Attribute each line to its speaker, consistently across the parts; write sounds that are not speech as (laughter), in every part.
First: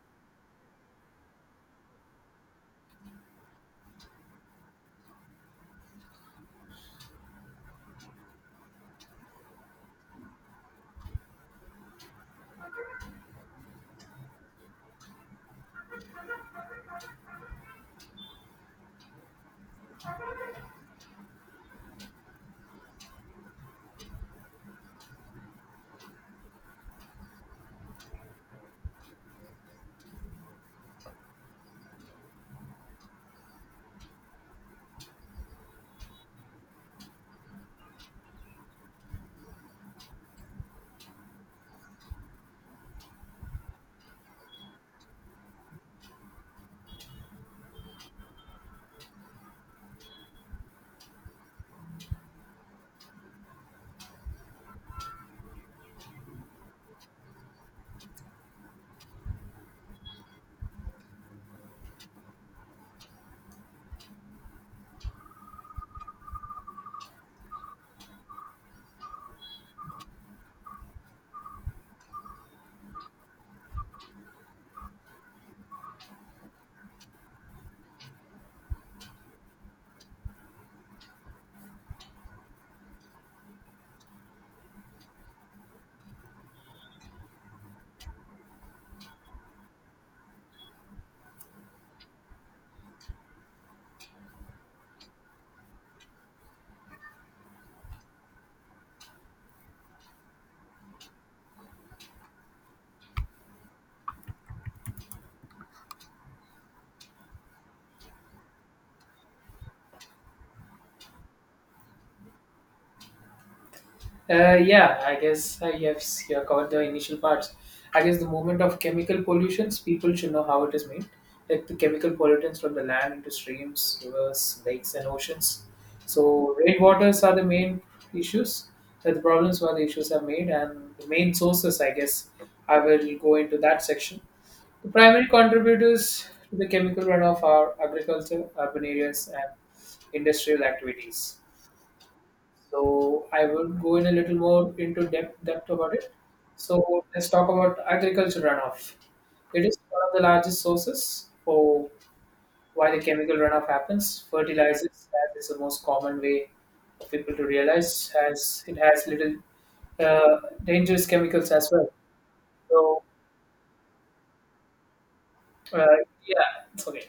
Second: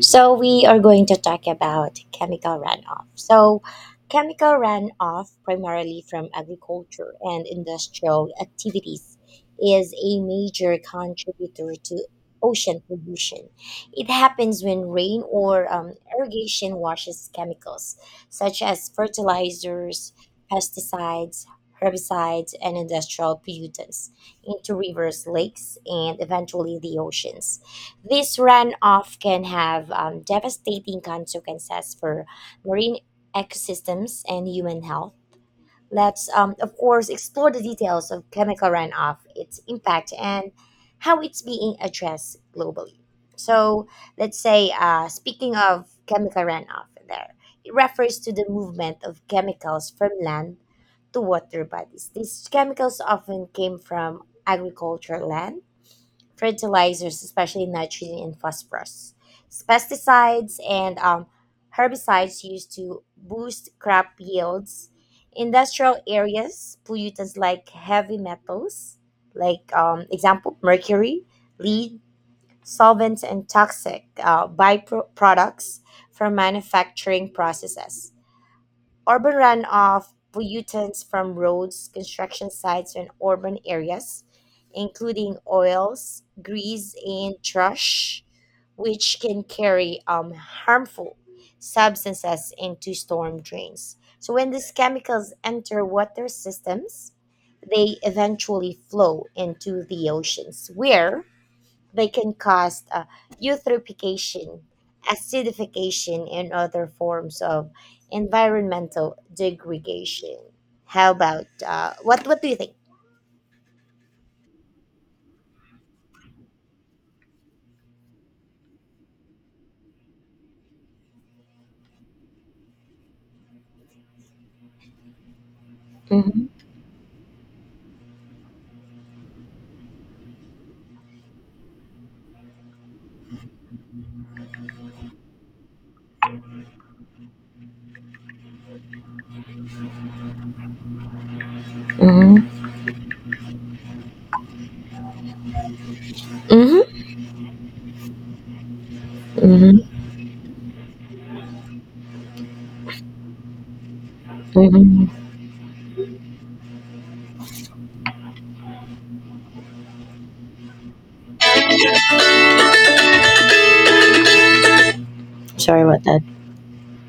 Speaker 1: So we are going to talk about chemical runoff. So chemical runoff primarily from agriculture and industrial activities is a major contributor to ocean pollution. It happens when rain or irrigation washes chemicals such as fertilizers, pesticides, herbicides, and industrial pollutants into rivers, lakes, and eventually the oceans. This runoff can have devastating consequences for marine ecosystems and human health. Let's of course, explore the details of chemical runoff, its impact, and how it's being addressed globally. So, let's say, speaking of chemical runoff, it refers to the movement of chemicals from land to water bodies. These chemicals often came from agricultural land fertilizers, especially nitrogen and phosphorus, pesticides, and herbicides used to boost crop yields. Industrial areas, pollutants like heavy metals, like example mercury, lead, solvents, and toxic byproducts from manufacturing processes. Urban runoff pollutants from roads, construction sites, and urban areas, including oils, grease, and trash, which can carry harmful substances into storm drains. So, when these chemicals enter water systems, they eventually flow into the oceans, where they can cause eutrophication, acidification, and other forms of environmental degradation. How about What do you think?
Speaker 2: Yeah, I guess you have you have covered the initial parts. I guess the movement of chemical pollutions, people should know how it is made. Like the chemical pollutants from the land into streams, rivers, lakes, and oceans. So
Speaker 1: Mhm.
Speaker 2: rainwaters are the main issues. That the problems where the issues are made, and the main sources. I guess I will go into that section. The primary contributors to the chemical runoff are agriculture, urban areas, and industrial activities.
Speaker 1: Mhm.
Speaker 2: So I will go in a little more into depth about it. So
Speaker 1: Mhm.
Speaker 2: let's talk about agriculture runoff. It is
Speaker 1: Mhm.
Speaker 2: one of the largest sources for why the chemical runoff happens.
Speaker 1: Mhm.
Speaker 2: Fertilizers, that is the most common way for people to realize, has it has little dangerous chemicals as well. So
Speaker 1: Sorry
Speaker 2: uh,
Speaker 1: about that.
Speaker 2: yeah, it's okay.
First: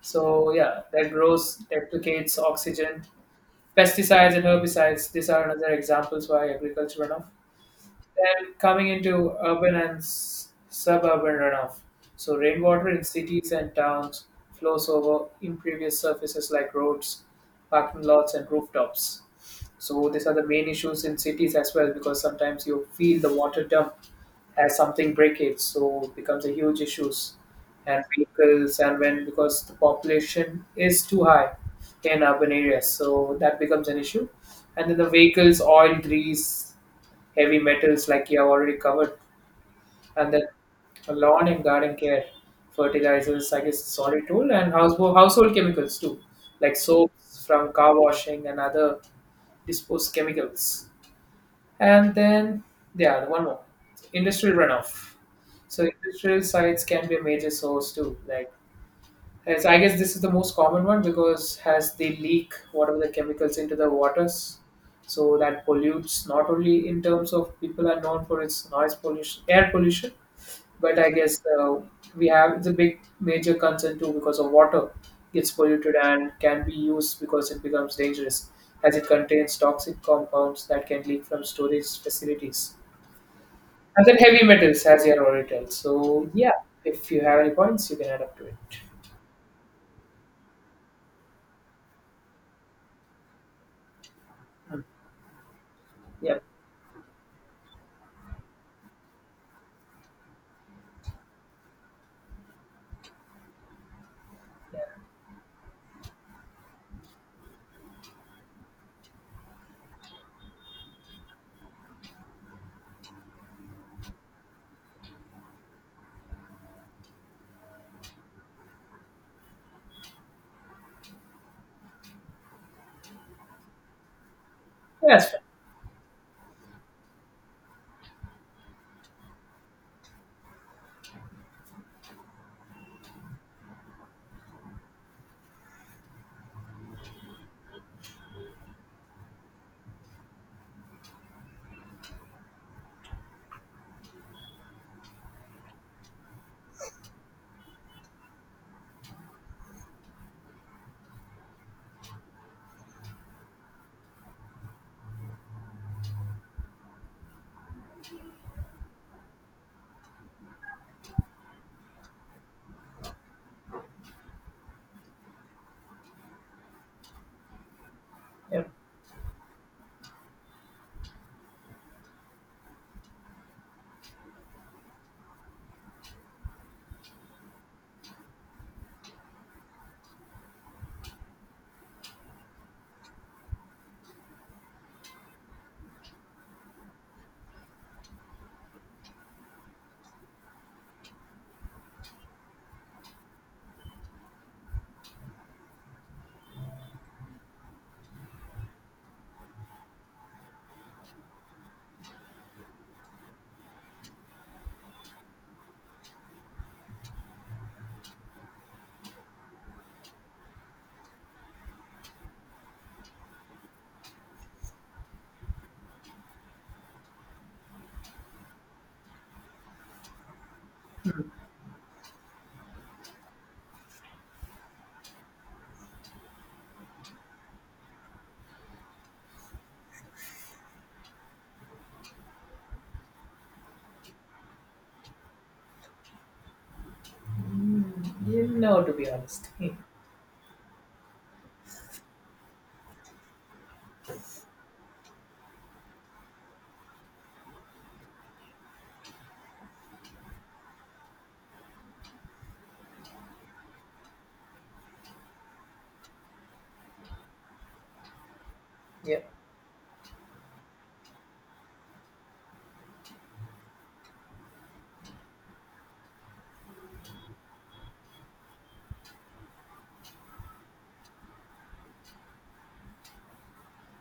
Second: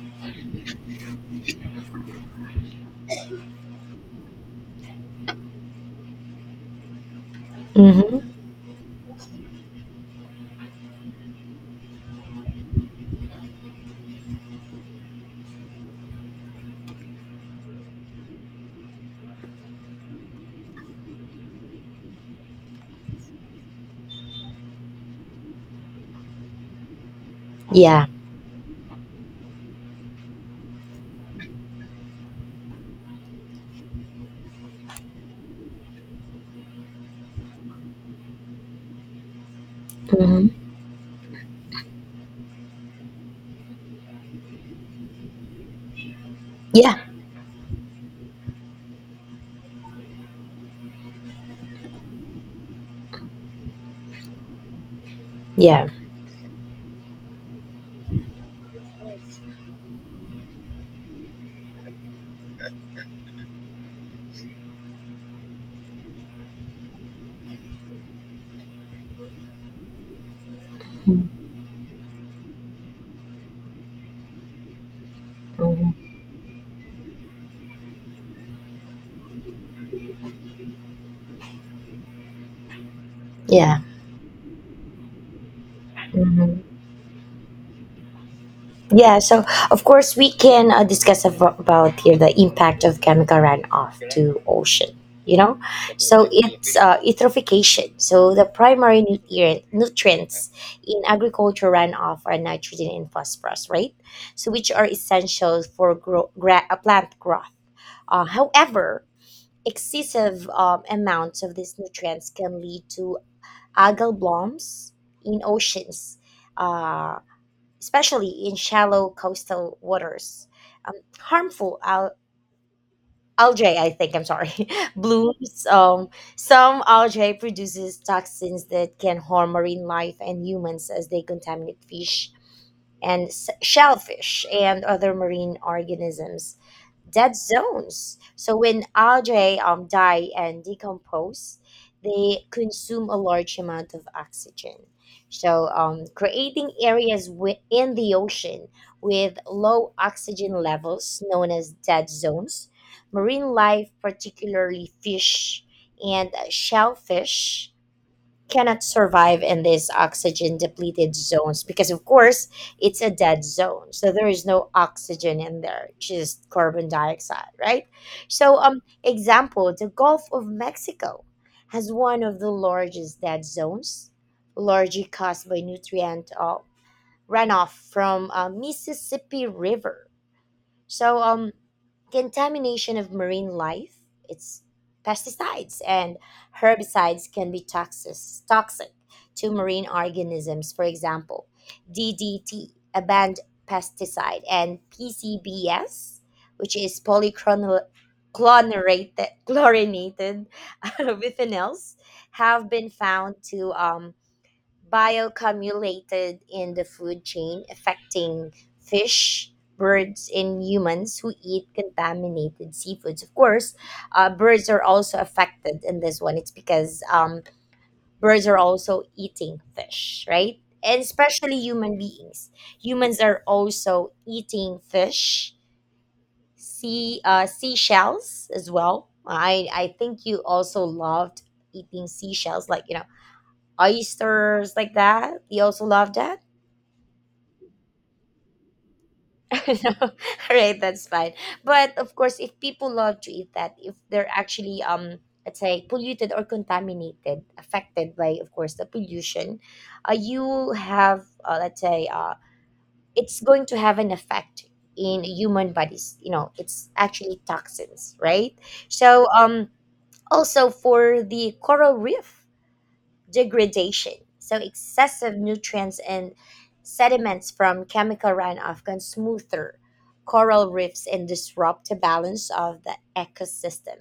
Speaker 2: So yeah, that grows, deplicates oxygen. Pesticides and herbicides, these are another examples why agriculture runoff
Speaker 1: Mhm.
Speaker 2: then coming into urban and suburban runoff. So rainwater in cities and towns flows over impervious surfaces like roads, parking lots, and rooftops. So these are the main issues in cities as well because sometimes you feel the water dump as something breakage, so it becomes a huge issues and
Speaker 1: Yeah.
Speaker 2: vehicles and when because the population is too high in urban areas, so that becomes an issue. And then the vehicles, oil, grease, heavy metals like you have already covered, and then
Speaker 1: Mhm.
Speaker 2: lawn and garden care, fertilizers, I guess solid tool, and household chemicals too, like
Speaker 1: Yeah.
Speaker 2: soaps from car washing and other disposed chemicals. And then yeah, one more, industrial runoff.
Speaker 1: Yeah.
Speaker 2: So industrial sites can be a major source too, like as I guess this is the most common one because has they leak whatever the chemicals into the waters, so that pollutes not only in terms of people are known for its noise pollution, air pollution, but I guess
Speaker 1: Mhm.
Speaker 2: we have it's a big major concern too because of water gets polluted and can be used because it becomes dangerous as it contains toxic compounds that can leak from storage facilities.
Speaker 1: Yeah.
Speaker 2: And then heavy metals, as you had already told. So yeah,
Speaker 1: Mhm.
Speaker 2: if you have any points, you can add up to it.
Speaker 1: Yeah, so of course we can discuss about here the impact of chemical runoff to
Speaker 2: Mm.
Speaker 1: ocean. You know, so
Speaker 2: Yeah,
Speaker 1: it's eutrophication. So the primary nutrients in agriculture runoff are nitrogen and phosphorus, right? So which are essential for plant growth. However, excessive amounts of these nutrients can lead to algal blooms in oceans. uh, Especially in shallow coastal waters. Harmful algae, I think, I'm sorry, (laughs)
Speaker 2: yeah,
Speaker 1: blooms. Some algae produces toxins that can harm marine life and humans as they contaminate fish and shellfish and other marine organisms dead zones. So when algae die and decompose, they consume a large amount of oxygen. So creating areas within the ocean with low oxygen levels, known as dead zones, marine life, particularly fish and shellfish, cannot survive in these oxygen depleted zones because of course it's a dead zone, so there is no oxygen in there, just carbon dioxide, right? So
Speaker 2: Yeah.
Speaker 1: example, the Gulf of Mexico has one of the largest dead zones, largely caused by nutrient runoff from Mississippi River. So, contamination of marine life, its pesticides and herbicides can be toxic to marine organisms. For example, DDT, a banned pesticide, and PCBs, which is polychlorinated chlorinated (laughs) biphenyls, have been found to bioaccumulated in the food chain, affecting fish, birds, and humans who eat contaminated seafoods. Of course, birds are also affected in this one. It's because birds are also eating fish, right? And especially human beings. Humans are also eating fish, seashells as well. I think you also loved eating seashells, like you know, oysters like that. You also love that.
Speaker 2: You know, to be honest.
Speaker 1: (laughs)
Speaker 2: Hmm.
Speaker 1: No, (laughs) right, that's fine. But of course, if people love to eat that, if they're actually let's say polluted or contaminated, affected by of course the pollution, you have let's say it's going to have an effect in human bodies. You know, it's actually toxins, right?
Speaker 2: Yeah.
Speaker 1: So also for the coral reef degradation. So excessive nutrients and sediments from chemical runoff can smoother coral reefs and disrupt the balance of the ecosystem.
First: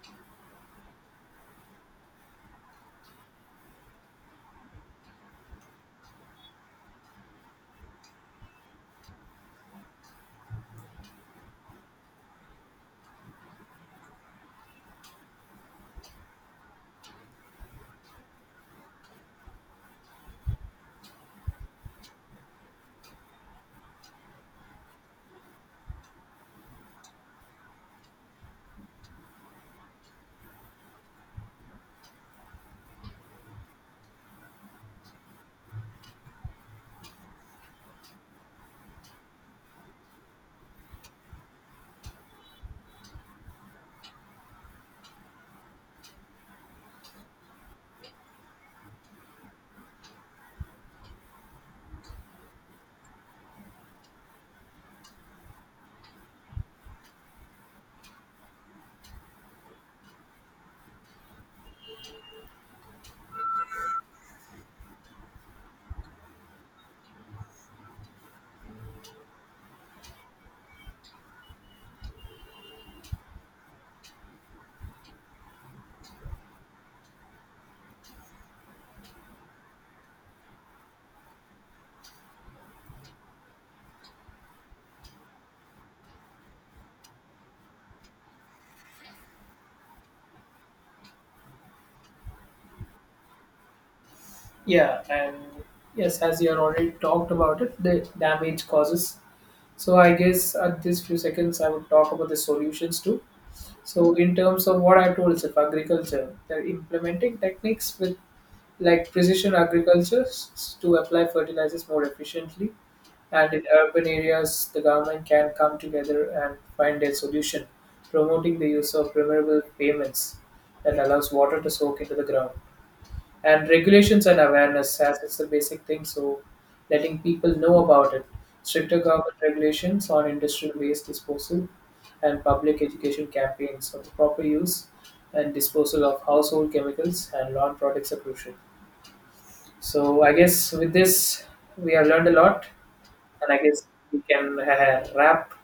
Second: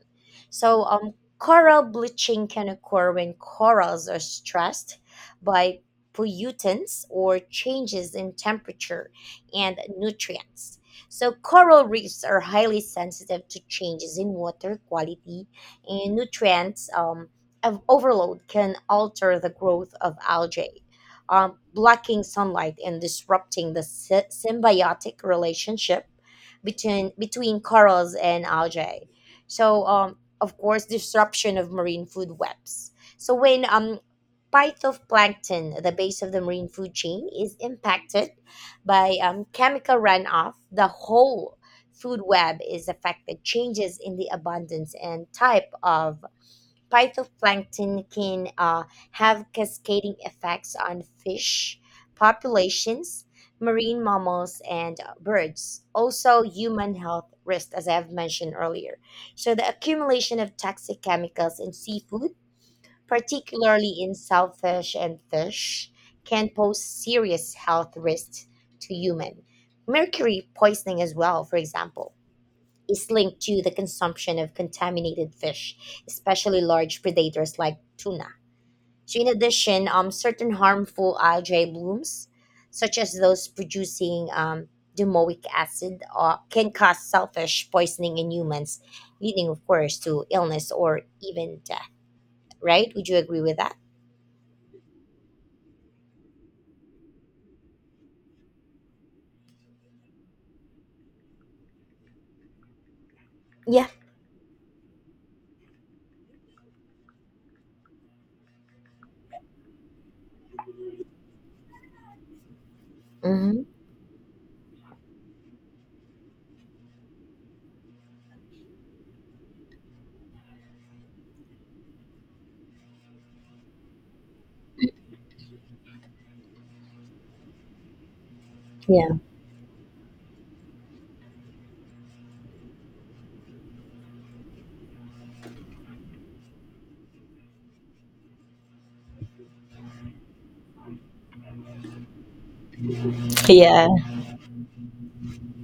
Speaker 1: So coral bleaching can occur when corals are stressed by pollutants or changes in temperature and nutrients. So coral reefs are highly sensitive to changes in water quality and nutrients, of overload can alter the growth of algae, blocking sunlight and disrupting the symbiotic relationship between corals and algae. So, of course, disruption of marine food webs. So when phytoplankton, the base of the marine food chain, is impacted by chemical runoff, the whole food web is affected. Changes in the abundance and type of phytoplankton can have cascading effects on fish populations, marine mammals, and birds. Also, human health risks, as I have mentioned earlier. So, the accumulation of toxic chemicals in seafood, particularly in shellfish and fish, can pose serious health risks to human. Mercury poisoning, as well, for example, is linked to the consumption of contaminated fish, especially large predators like tuna. So, in addition, certain harmful algae blooms, such as those producing domoic acid, can cause selfish poisoning in humans, leading, of course, to illness or even death. Right? Would you agree with that?
Speaker 2: Yeah. And yes, as you have already talked about it, the damage causes. So I guess at this few seconds, I would talk about the solutions too.
Speaker 1: Yeah.
Speaker 2: So in terms of what I told, of agriculture, they're implementing techniques with like precision agriculture to apply fertilizers more efficiently. And
Speaker 1: Mm-hmm.
Speaker 2: in urban areas, the government can come together and find a solution, promoting the use of permeable pavements that allows water to soak into the ground and regulations and awareness as it's the basic thing so letting people know about it stricter
Speaker 1: Yeah.
Speaker 2: government regulations on industrial waste disposal and public education campaigns on the proper use and disposal of household chemicals and lawn products are crucial. So I guess with this we have learned a lot and I guess
Speaker 1: Yeah.
Speaker 2: we can (laughs) wrap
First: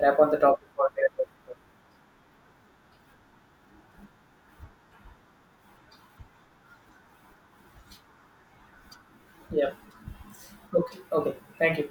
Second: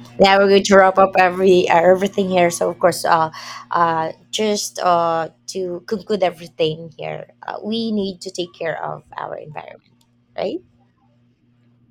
Speaker 2: wrap on the
Speaker 1: Yeah, we're going
Speaker 2: topic
Speaker 1: to
Speaker 2: for
Speaker 1: wrap
Speaker 2: today.
Speaker 1: up everything here. So of course, just to conclude everything here, we need to take care of our
Speaker 2: Yeah.
Speaker 1: environment, right?
Speaker 2: Okay, okay, thank you.